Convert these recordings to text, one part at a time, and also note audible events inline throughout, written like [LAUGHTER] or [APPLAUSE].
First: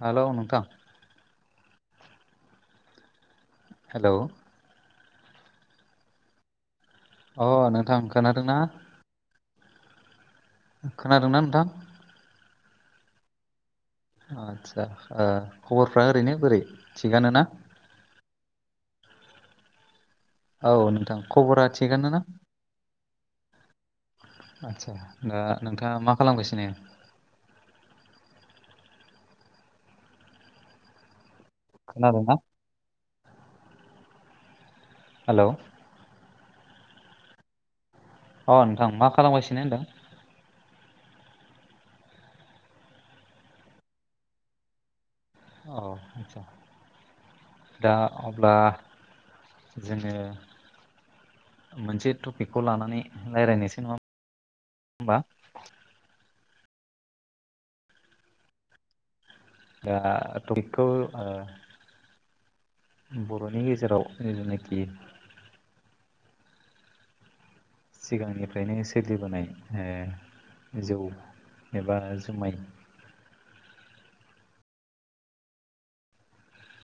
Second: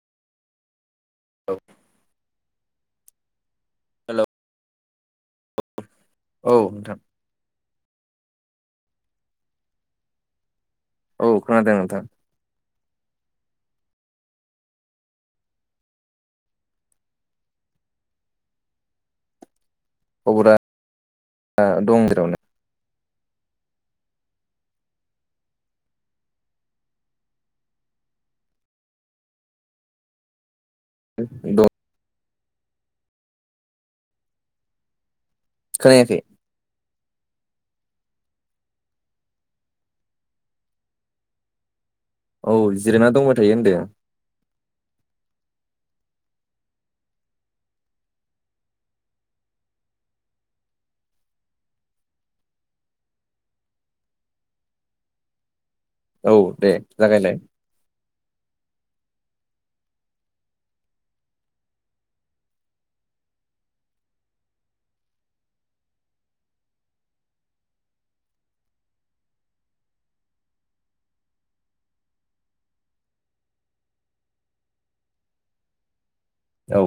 Hello नोंथां औ hello hello औ नोंथां अ नोंथां खोनादों ना? औ खोनादोंना नोंथां खोनादों आतसा खबरफ्रा ओरैनो बोरै थिगानोना? खबरा औ नोंथां खबरा दं थिगानो ना? जेरावनो आदसा दा नोंथाङा मा खालामगासिनो? [UNINTELLIGIBLE] खोनादोंना? हेलौ खोनायाखैै अ नोंथां मा खालामगासिनो नोंथां। औ जिरायना दंबाय थायो होनदों। औ आतसा। दा अब्ला जोङो मोनसे टपिकखौ लानानै रायज्लायनायसो नङा होनबा। औ दे जागायल दा टखौ बर'नि गेजेराव जेनाखि सिगांनिफ्रायनो सोलिबोनाय जौ एबा जुमाय औ।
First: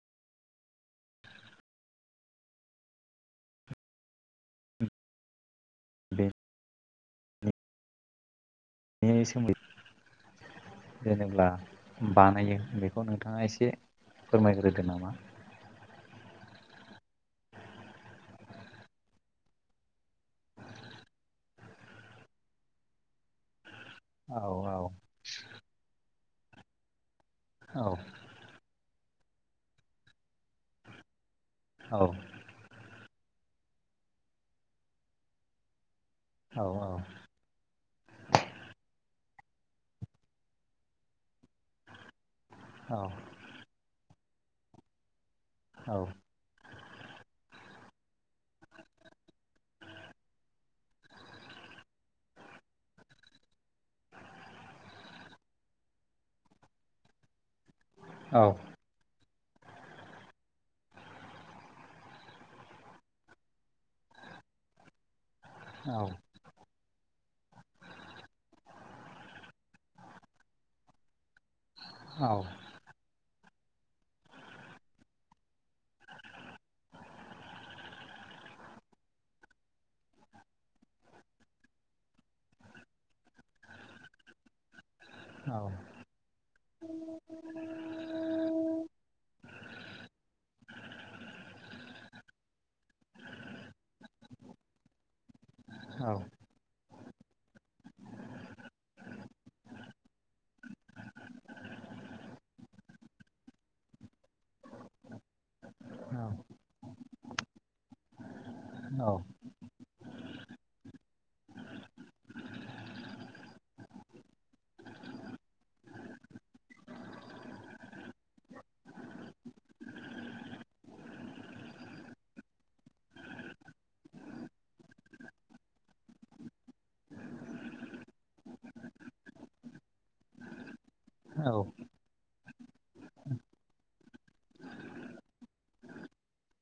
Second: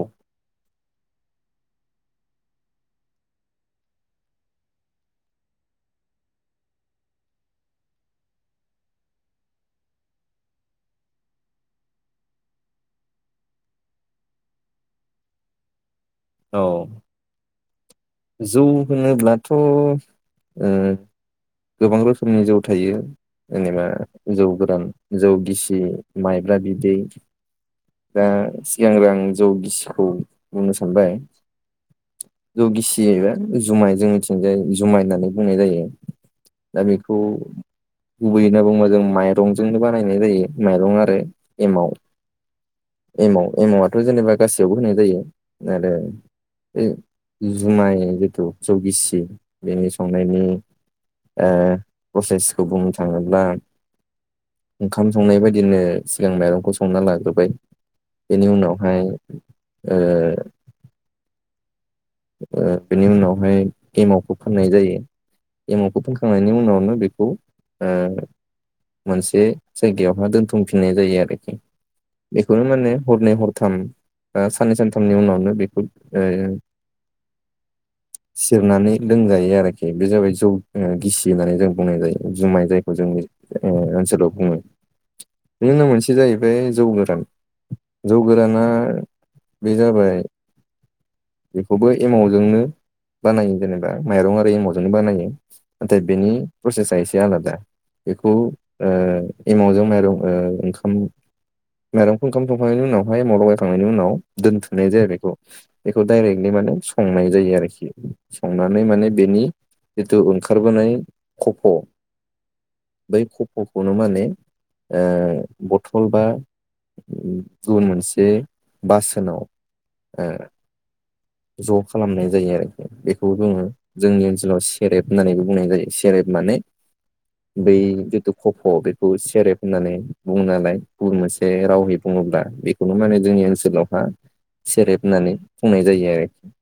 बे बे सोमद जेनेब्ला बानायो बेखौ नोंथाङा एसे फोरमायग्रोदो नामा? औ। जौ होनोब्लाथ' गोबां रोखोमनि जौ थायो जेनेबा औ जौ औ गोरान जौ गिसि माइब्रा बिदै औ। दा सिगांग्रो आं जौ गिसिखौ बुंनो सानबाय औ। जौ गिसियैबा जुमाय जोंनिथिंजाय जुमाय होननानै बुंनाय जायो। औ दा बेखौ। गुबैय होनना बुङोबा जों माइरंजोंनो बानायनाय जायो माइरं आरो एमाव औ एमव एमव आथ जेनेबा गासैयावबो होनाय जायो आरो जुमाय जिथु जौगिसि बेनि संनायनि प्रसेसखौ बुंनो थाङोब्ला ओंखाम संनाय बायदिनो सिगां माइरंखौ संना लाजोब्बाय औ बेनि उनावहाय। बेनि उनावहाय एमावखौ फाननाय जायो एमावखौ औ फानखांनानै। बेनि उनावनो बेखौ। मोनसे जायगायावहा दोनथुमफिननाय जायो आरोखि। बेखौनो माने हरनै हरथाम साननै सानथामनि उनावनो बेखौ। सिरनानै लोंजायो आरोखि बे जाबाय जौ गिसि होननानै जों बुंनाय जायो जुमाय जायखौ जोंनि। ए ओनसोलाव बुङो। बिनि औ औ उनाव मोनसे जाहैबाय जौ गोरान जौ गोराना बे जाबाय। बेबो एमावजोंनो बानायो जेनेबा माइरं आरो एमावजोंनो बानायो नाथाय औ बेनि प्रसेसा एसे आलादा बेखौ एमावजों माइरं ओंखाम। माइरंखौ ओंखाम थंखांनायनि उनावहाय मावलााव गायखांनायनि उनाव दोनथ'नाय जाया बेखौ बेखौ डाइरेक्ट मानि माने संनाय जायो आरोखि संनानै ओ माने बेनि जिथु ओंखारबोनाय खफ' बै खफ'खौनो माने बथल बा गुबुन मोनसे बासोनाव ज' खालामनाय जायो आरोखि बेखौ जोङो। जोंनि ओनसोलाव सेरेब होन्नानैबो बुंनाय जायो सेरेब माने। बै जितु कफ' बेखौ सेरेब होननानै बुङो नालाय गुबुन मोनसे रावहै बुङोब्ला बेखौनो माने जोंनि ओनसोलावहा सेरेब होननानै बुंनाय जायो आरोखि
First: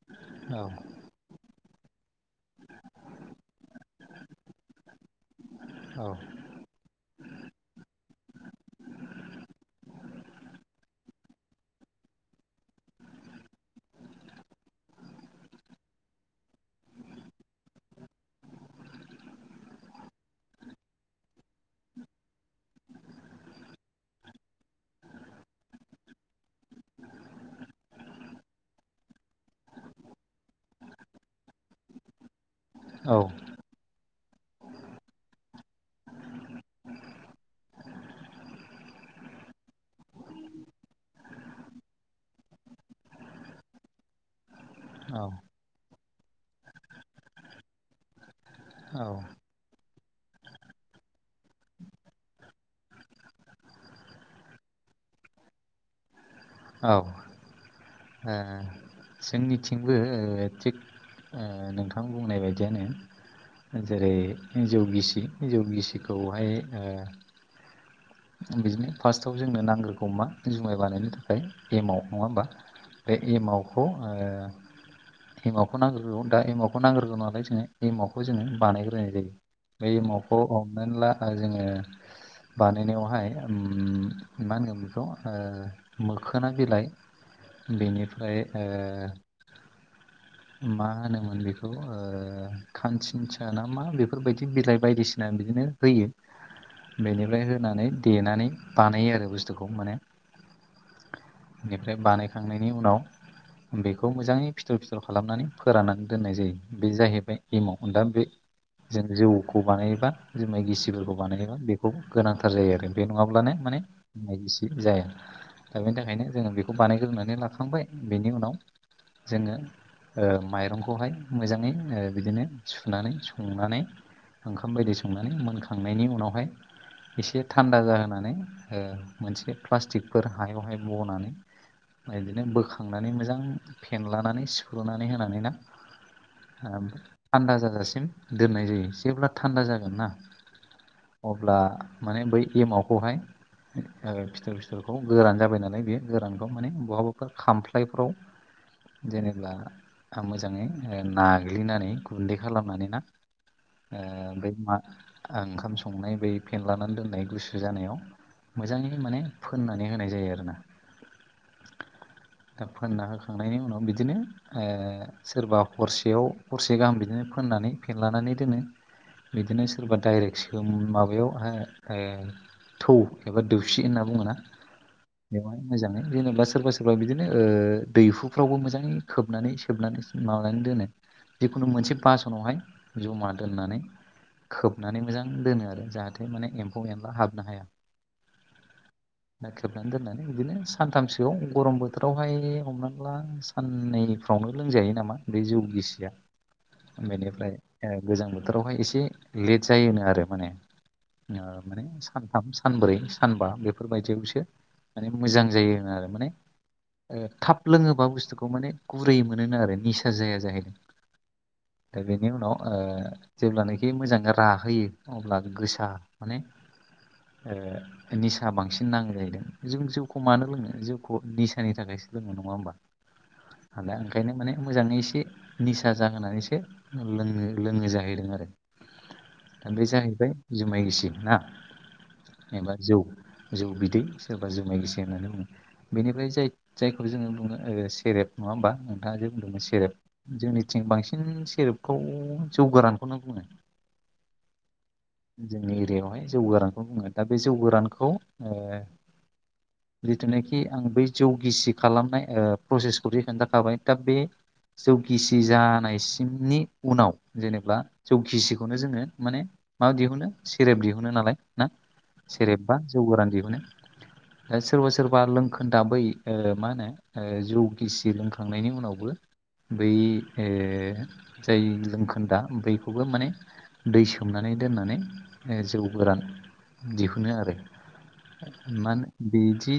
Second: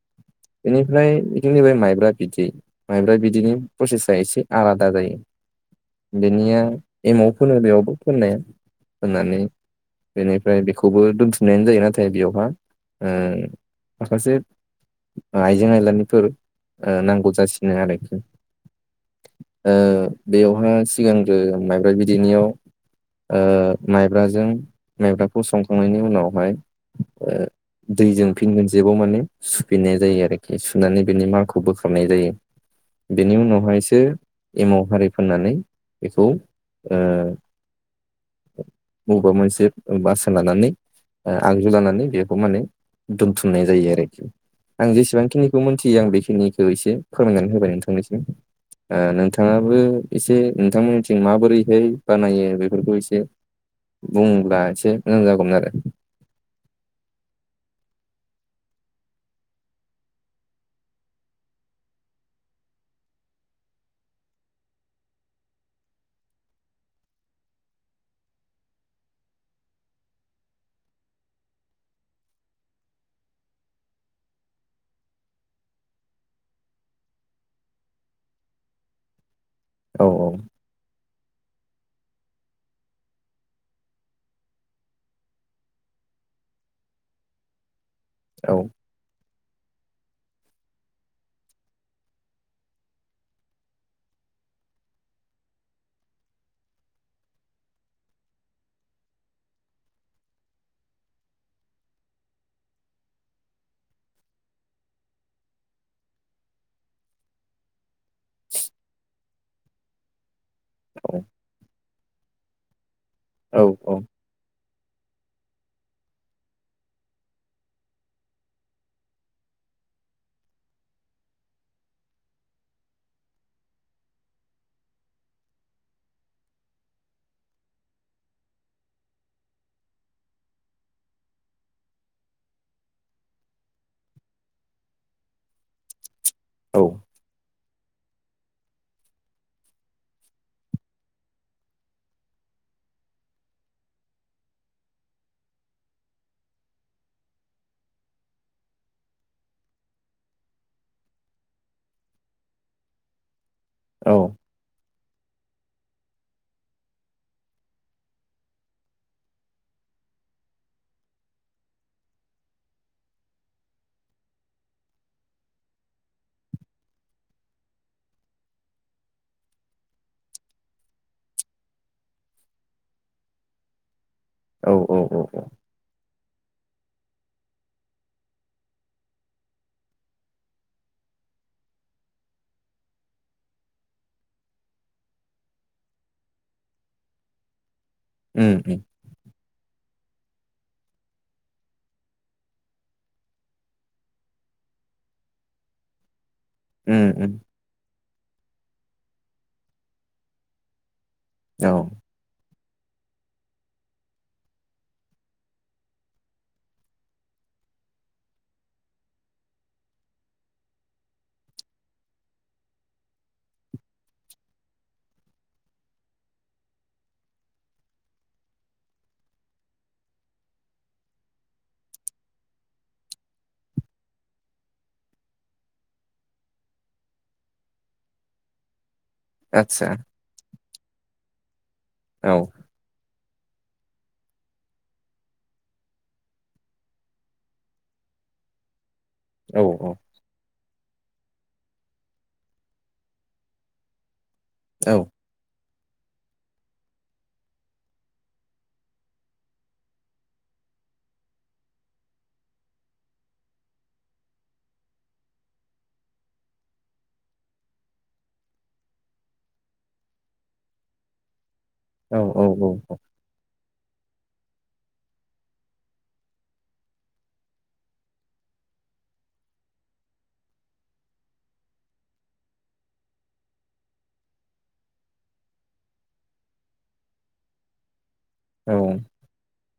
बेनिफ्राय जोंनि बे माइब्रा बिदै माइब्रा बिदैनि प्रसेसा एसे आलादा जायो। बेनिया एमाव फोनो बेयावबो फोननाया होननानै। बेनिफ्राय बेखौबो दोनफिननायानो जायो नाथाय बेयावहा ओ माखासे आइजें आयलानिफोर नांगौ जासिनो आरो ओ बेयावहाय सिगांग्रो माइब्रा बिदैनियाव माइब्राजों माइब्राखौ संखांनायनि उनावहाय दैजों फिन मोनसे जेबाव माने सुफैनाय जायो आरोखि सुनानै बेनि मारखौ बोखारनाय जायो बेनि उनावहायसो एमाव हारि फोननानै बेखौ ओ बबेबा मोनसे बासोन लानानै आगजु लानानै बेखौ माने दोनथुमनाय जायो आरोखि आं जेसेबांखिनि बेखौ मिथियो आं बेखिनिखौ एसे फोरमायनानै होबाय नोंथांनिसिम नोंथाङाबो एसे नोंथांमोननिथिं माबोरैहाय बानायो बेफोरखौ एसे बुंब्ला एसे मोजां जागौमोन आरो औ ओ जोंनिथिंबो थिग ओ नोंथां बुंनाय बायदिनो जेरै जौ गिसि जौ गिसिखौहाय ओ बिदिनो फार्स्टआव जोंनो नांग्रोगौ मा जुमाय बानायनो थाखाय एमाव नङा होमबा बे एमावखौ ओ एमावखौ नांग्रोगौ दा एमावखौ नांग्रोगौ नालाय जोङो एमावखौ जोङो बानायग्रोनाय जायो। दै औ मगखौ हमनानै ला आरो जोङो बानायनायावहाय मा होनगोन बेखौ मोखोना बिलाइ बेनिफ्राय औ ओ मा होनोमोन बेखौ ओ खानसिनसा ना मा बेफोरबायदि बिलाइ बायदिसिना बिदिनो होयो बेनिफ्राय होनानै देनानै बानायो आरो बुस्थुखौ माने बेनिफ्राय बानायखांनायनि उनाव बेखौ मोजाङै फिथर फिथर खालामनानै फोराननानै दोननाय जायो। बे जाहैबाय एमाव दा बे जों जौखौ बानायोबा जुमाय औ गिसिफोरखौ बानायोबा बेखौ गोनांथार जायो आरो बे नङाब्लानो औ माने औ नायदिसे जाया दा बेनि थाखायनो जोङो बेखौ बानायग्रोनानै लाखाबाय बेनि उनाव जोङो माइरंखौहाय मोजाङै बिदिनो सुनानै संनानै ओंखाम बायदि संनानै मोनखांनायनि उनावहाय एसे थान्दा जाहोनानै मोनसे प्लास्टिकफोर हायावहाय बनानै बिदिनो बोखांनानै मोजां फेनलानानै सिफ्रुनानै होनानै ना औ थान्दा जाजासिम दोननाय जायो जेब्ला थान्दा जागोन ना अब्ला माने बै एमावखौहाय ओ फिथर फि- थरखौ गोरान जाबाय नालाय बेयो गोरानखौ माने बहाबाफोर खामफ्लायफ्राव जेनेबा आ मोजाङै नाग्लिनानै गुन्दै खालामनानै ना ओ औ बै मा ओंखाम संनाय बै फेेन लानानै दोनाय गुसु जानायाव मोजाङै माने फोननानै होनाय जायो आरोना दा फोनना होखांनायनि उनाव बिदिनो ओ सोरबा हरसेयाव हरसे गाहाम बिदिनो फोननानै फेनलानानै दोनो बिदिनो सोरबा डाइरेक्टस माबायाव ओ थौ एबा दोख्सि होनना बुङोना औ औ औ औ बेवाय मोजाङै जेनेबा सोरबा सोरबा बिदिनो दैहुफ्रावबो मोजाङै खोबनानै सोबनानै माबानानै दोनो जिखुनु मोनसे बासनावहाय जमा दोननानै खोबनानै मोजां दोनो आरो जाहाथे माने एम्फौ एनला हाबनो हाया। उम उम खोबनानै दोननानै बिदिनो सानथामसोआव गरम बोथोरावहाय हमनानै ला साननैफ्रावनो लोंजायो नामा बे जौ गिसिया उम उम बेनिफ्राय गोजां बोथोरावहाय एसे लेट जायोनो आरो माने औ माने सानथाम सानब्रै सानबा बेफोरबायदि यावसो माने मोजां जायो आरो माने थाब लोङोबा बुस्थुखौ माने गुरै मोनोनो आरो निसा जाया जाहैदों। दा बेनि उनाव जेब्लानोाखि मोजां रा होयो अब्ला गोसा माने निसा बांसिन नांगौ जाहैदों जों जौखौ मानो लोङो जउखौ निसानि थाखायसो लोङो नङा होमबा? दा ओंखायनो माने मोजाङै एसे निसा जाहोनानैसो लों लोङो जाहैदों आरो। द आदसा बे जाहैबाय जुमाय गिसि ना। औ। जेनेबा जौ जौ बिदै सोरबा जुमाय गोसो होननानै बुङो। बेनिफ्राय जाय जायखौ जोङो बुङो सेरेप नङा होमबा नोंथाङा जे औ बुंदोंमोन सेरेप जोंनिथिं बांसिन सेरेपखौ जौ गोरानखौनो बुङो। औ। जोंनि एरियायावहाय जौ गोरानखौ बुङो दा बे जौ गोरानखौ। रिथोननाखि आं बै जौगिसि खालामनाय प्रसेसखौ रिट जाबाय दा बे जौखिसि जानायसिमनि उनाव जेने जौखिसिखौनो जोङो माने माबा दिहुनो सेरेब दिहुनो नालाय ना औ औ औ सेरेबबा गोर सोरबा सोरबा लोंखोन दाबै मा होनो जौ गिसि रोंखांनायनि उनावबो बै जाय लोमखोन्दा बैखौबो माने दै सोमनानै दोननानै जौ गोरान दिहुनो आरो। औ मा बिदि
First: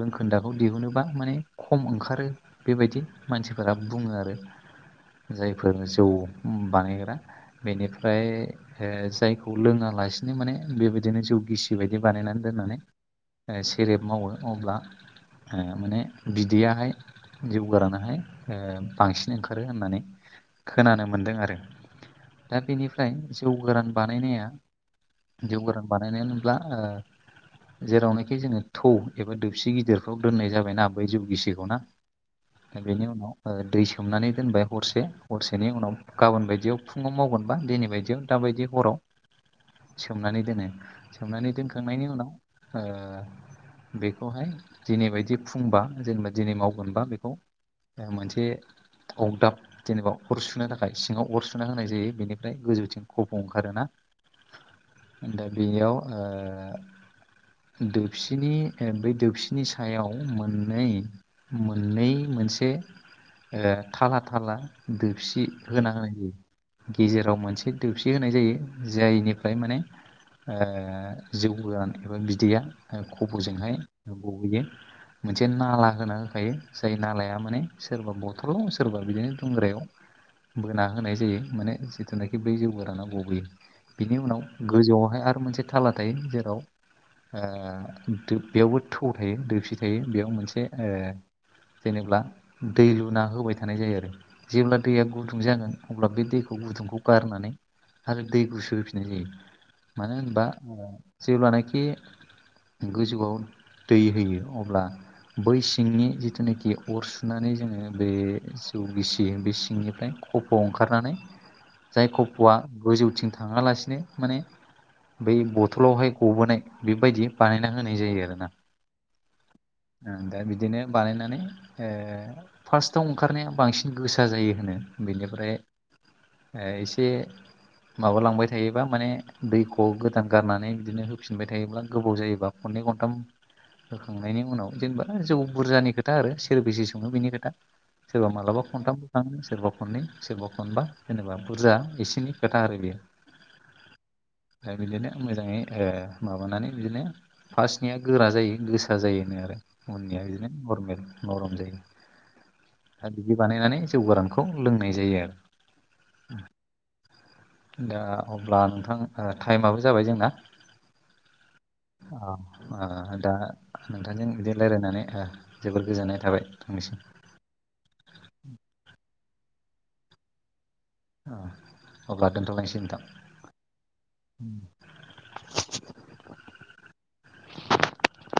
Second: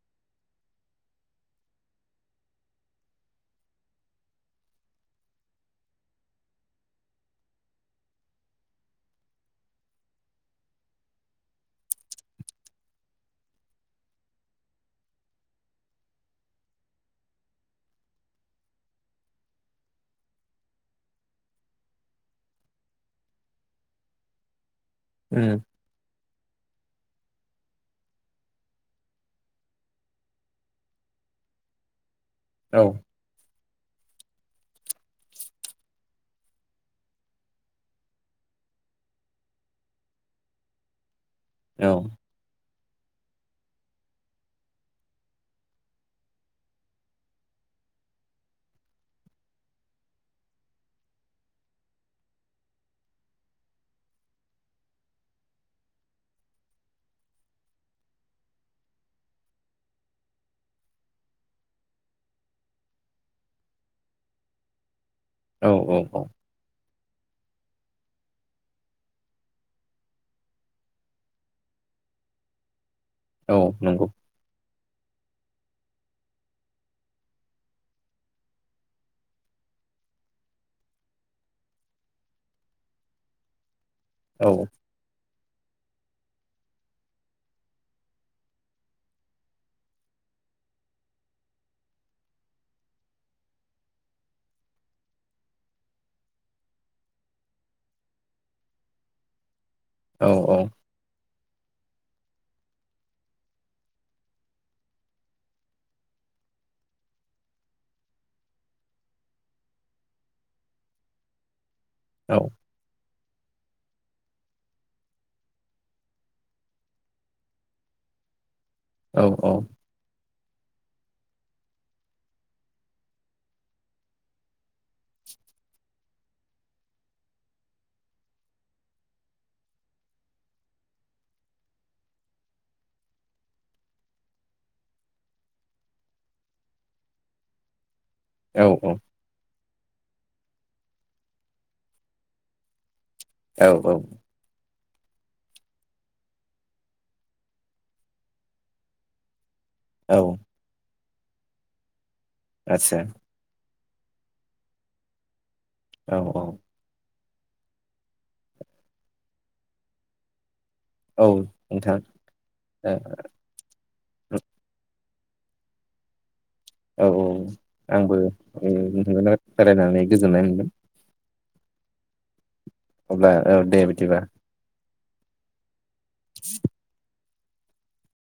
लोंखोन्दाखौ दिहुनोबा माने खम ओंखारो? बेबायदि मानसिफोरा बुङो आरो जायफोर जौ बानायग्रा। बेनिफ्राय जायखौ लोङालासिनो माने बेबायदिनो जौ गिसिबाय। बिदि बानायनानै दोननानै सेरेब मावो अब्ला माने बिदैयाहाय जिउ गारानहाय बांसिन ओंखारो होननानै खोनानो मोन्दों आरो दा बेनिफ्राय जौ गोरान बानायनाया जौ उम गोरान बानायनायानो होनब्ला [INAUDIBLE] जेरावनोखि जोङो थौ एबा दोबसि गिदिरखौ दोननाय जाबायना बै जौ गिसिखौ ना औ बेनि उनाव दै सोमनानै दोनबाय हरसे हरसेनि उनाव गाबोन बायदियाव फुङाव मावगोनबा दिनै बायदियाव दााबायदि हराव सोमनानै दोनो सोमनानै दोनखांनायनि उनाव ओ बेखौहाय दिनैबायायदि फुंबा जेनेबा दिनै मावगोनबा बेखौ मोनसे अगदाब जेनेबा अर सुनो थाखाय सिङाव अर सुना होनाय जायो बेनिफ्राय गोजौथिं खब' ओंखारोना ए बबेयाव दोबसिनि बै दोबसिनि सायाव मोननै मोननै मोनसे थाला थाला दसि औ औ होनांनाय औ जायो। गेजेराव मोनसे दोबसि होनाय जायो जायनिफ्राय माने जौ गोदान एबा बिदैया औ खबरजोंहाय नंगौ बोहैयो। मोनसे नाला होना होखायो जाय नालाया माने सोरबा बथलाव सोरबा बिदिनो दुंग्रायाव बोना होनाय जायो माने जिथुनाखि बै जौ गोराना गबोैयो बिनि उनाव औ गोजौआवहाय आरो मोनसे थाला थायो जेराव बेयावबो थौ थायो दोरसि थायो बेयाव मोनसे जेनेा दै लुना होबाय थानाय जायो आरो जेब्ला दैया गुदुं जागोन अब्ला बे दैखौ गुदुंखौ गारनानै आरो दै गुसो होफिननाय जायो मानो औ होनबा औ जेब्लानाखि गोजौआव दै होयो अब्ला बै सिंनि जिथुनाखि अर सुनानै जोङो बे जौ गिसि बे सिंनिफ्राय खफ' ओंखारनानै जाय औ खफ'आ गोजौथिं थाङालासिनो माने बै बथलावहाय गबोनाय बेबायदि बानायना होनाय जायो आरोना औ औ ओं दा बिदिनो बानायनानै ओ फार्स्टआव ओंखारनाया बांसिन गोसा जायो होनो बेनिफ्राय एसे माबालांबाय थायोबा माने दै खौ गोदान गारनानै बिदिनो होफिनबाय थायोब्ला गोबाव जायोबा खननै खनथाम होखांनायनि उनाव जेनेबा जौ बुरजानि खोथा आरो सोर बेसेे सङो बेनि खोथा सोरबा औ मालाबा खनथाम खनथाम सोरबा खननै सोरबा खनबा जेनेबा बुरजा एसिनि खोथा आरो बियो औ औ ओमफ्राय बिदिनो मोजाङै ओ माबानानै बिदिनो फार्स्टनिया गोरा जायो गोसा जायो होनो आरो औ उननिआ बिदिनो नरमेल नरम जायो। आदसा दा बिदि बानायनानै जौ गोरानखौ लोंनाय जायो आरो औ औ दा अब्ला नोंथां टाइमाबो जाबाय जोंना औ नोंथां अ ओ दा नोंथांजों बिदि रायजलायनानै जोबोर गोजोननाय थाबाय आंनिसिम औ औ आंबो नोंथांजों रायलायनानै गोजोननाय मोनदों अ अब्ला दोनथ'लायसै नोंथां अब्ला औ दे बिदिब्लाा [INAUDIBLE] [INAUDIBLE]